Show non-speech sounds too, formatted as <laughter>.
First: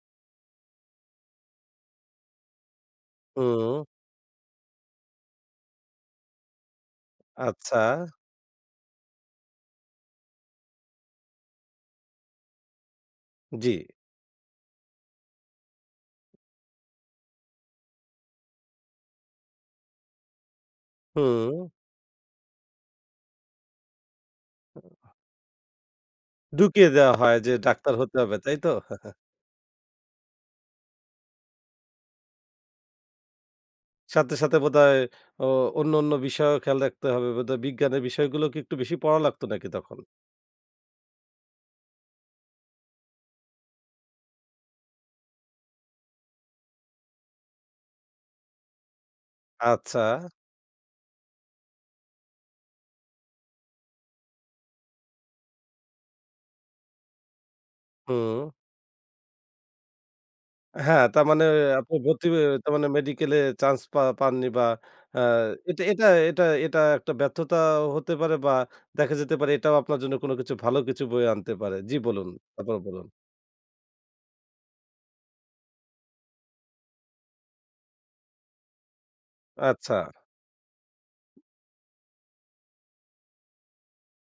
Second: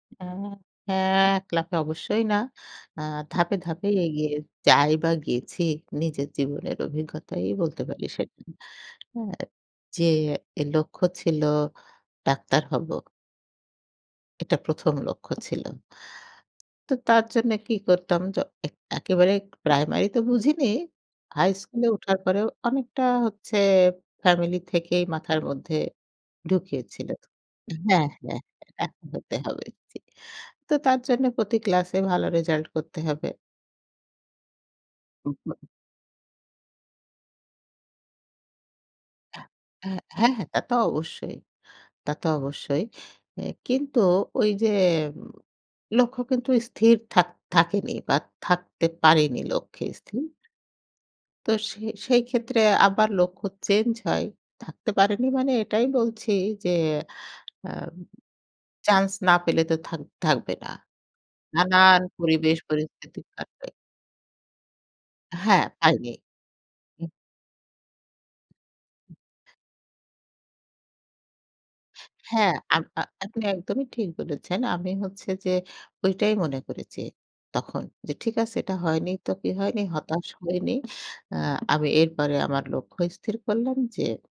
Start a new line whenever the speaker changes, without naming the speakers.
এ আ হ্যাঁ এক লাফে অবশ্যই না। আ ধাপে,
হুম।
ধাপে, এগিয়ে যাই বা গেছি নিজের জীবনের অভিজ্ঞতাই
আচ্ছা।
বলতে পারি সেটা। হ্যাঁ, যে এ লক্ষ্য ছিল ডাক্তার হব
জ্বি।
এটা ১ম লক্ষ্য ছিল। তো তার জন্য কি করতাম জ এক একেবারে প্রাইমারি তো বুঝিনি। হাই
হু।
স্কুলে উঠার পরেও অনেকটা হচ্ছে ফ্যামিলি থেকেই মাথার মধ্যে ঢুকিয়ে
ঢুকিয়ে
ছিল
দেয়া হয় যে ডাক্তার
হ্যাঁ,
হতে হবে,
হ্যাঁ,
তাই তো? <chuckles>
<unintelligible> হতে হবে জি। তো তার জন্য প্রতি ক্লাসে ভালো রেজাল্ট করতে হবে।
সাথে, সাথে বোধহয়
উ
ও
হু।
অন্য, অন্য বিষয়েও খেয়াল রাখতে হবে বোধহয়। বিজ্ঞানের বিষয়গুলো কি একটু বেশি পড়া
এ্যা
লাগতো নাকি তখন?
হ্যাঁ, হ্যাঁ, তা তো অবশ্যই। তা তো অবশ্যই। এ কিন্তু ওইযে উ লক্ষ্য কিন্তু স্থির থাক থাকেনি বা থাকতে পারেনি লক্ষ্যে
আচ্ছা।
স্থির। তো সে সেই ক্ষেত্রে আবার লক্ষ্য চেঞ্জ হয়। থাকতে পারেনি মানে এটাই বলছি যে, আম
হুম।
চান্স না পেলে তো থাক থাকবে না।
হ্যাঁ। তার মানে আপনি
নানান
ভর্তি হয়ে
পরিবেশ
তার মানে
পরিস্থিতি
মেডিকেল এ
কাটবে।
চান্স পা পাননি বা আ
হ্যাঁ
এটা এটা
পাইনি।
এটা এটা
হুম
একটা ব্যর্থতাও হতে পারে বা দেখা যেতে পারে, এটাও আপনার জন্য কোনো কিছু ভালো কিছু বয়ে আনতে পারে। জ্বি বলুন
হ্যাঁ
তারপর
আম আ
বলুন।
আপনি একদমই ঠিক বলেছেন। আমি হচ্ছে যে ঐটাই মনে করেছি তখন যে ঠিক আছে এটা হয়নি, তো কি হয়নি
আচ্ছা।
হতাশ হয়নি। আ আমি এরপরে আমার লক্ষ্য স্থির করলাম যে